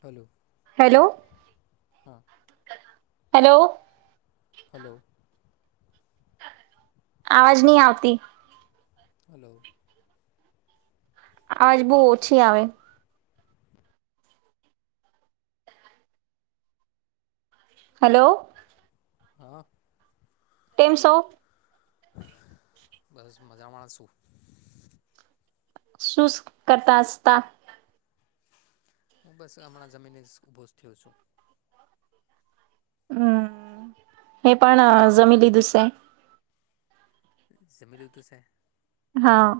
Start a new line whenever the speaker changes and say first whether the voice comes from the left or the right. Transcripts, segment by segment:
left: Hello
right: hello
left: હા
right: hello
left: hello
right: આવાજ નહી આવતી.
left: હલો
right: આવાજ બહુ ઓછી આવે. હલો
left: હા
right: કેમ સો?
left: બસ મજામાં શું
right: શૂઝ કરતાસતા
left: હું બસ હમણાં જમીને જ ઊભો થયો છું.
right: હમ્મ મેં પણ જમી લીધુ સે
left: જમી લિધુ સે
right: હા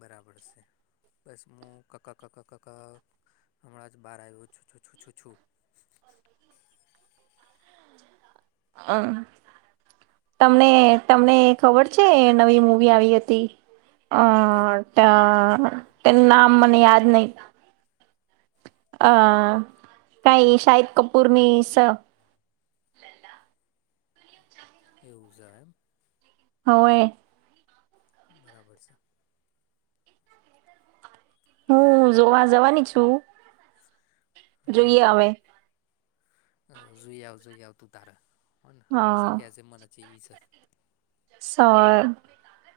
left: બરાબર છે. [unintelligible]
right: [unintelligible] તમને તમને ખબર છે નવી મૂવી આવી હતી અ
left: કંઈક
right: ત તેન નામ મને યાદ નહી. અ કઈ શાહીદ કપૂરની
left: એવું શે એમ
right: હવે
left: બરાબર છે.
right: હું જોવા જવાની છું.
left: હા
right: જોઈએ
left: હા
right: હવે
left: જોઈ આવ જોઈ આવ તું તારે હને
right: હા
left: પછી કેજે મને ચેવી છે
right: [unintelligible]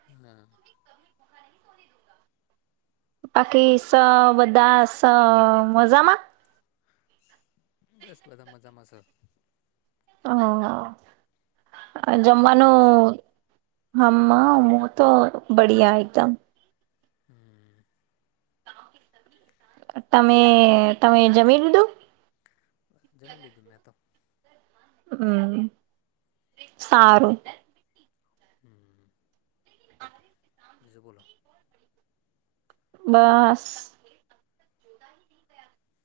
left: હમ્મ
right: બાકી સ બધા સ મજામાં
left: બસ બધા મજામાં સ
right: હ
left: તમે કેમ છો
right: જમવાનું [unintelligible]
left: હમ્મ.
right: તમે તમે જમી લીધું
left: જમી લીધું મેં તો
right: હમ્મ સારું
left: હમ્મ
right: [inaudible]
left: બીજું બોલો
right: બસ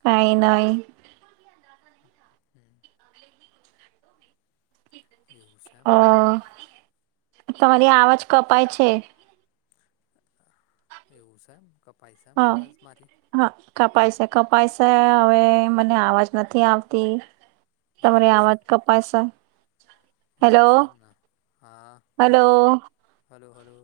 right: કાઇ નઈ
left: હમ્મ. એવું સે
right: અ તમારી આવાજ કપાય છે.
left: એવું શે કપાઈ શે એમ અવાજ મારી
right: હ, કપાય શે કપાય શે અવે મને અવાજ નથી આવતી. તમારે
left: બરાબર છે
right: અવાજ કપાય શે.
left: એવું છે એમ ને, હા હલો હલો હલો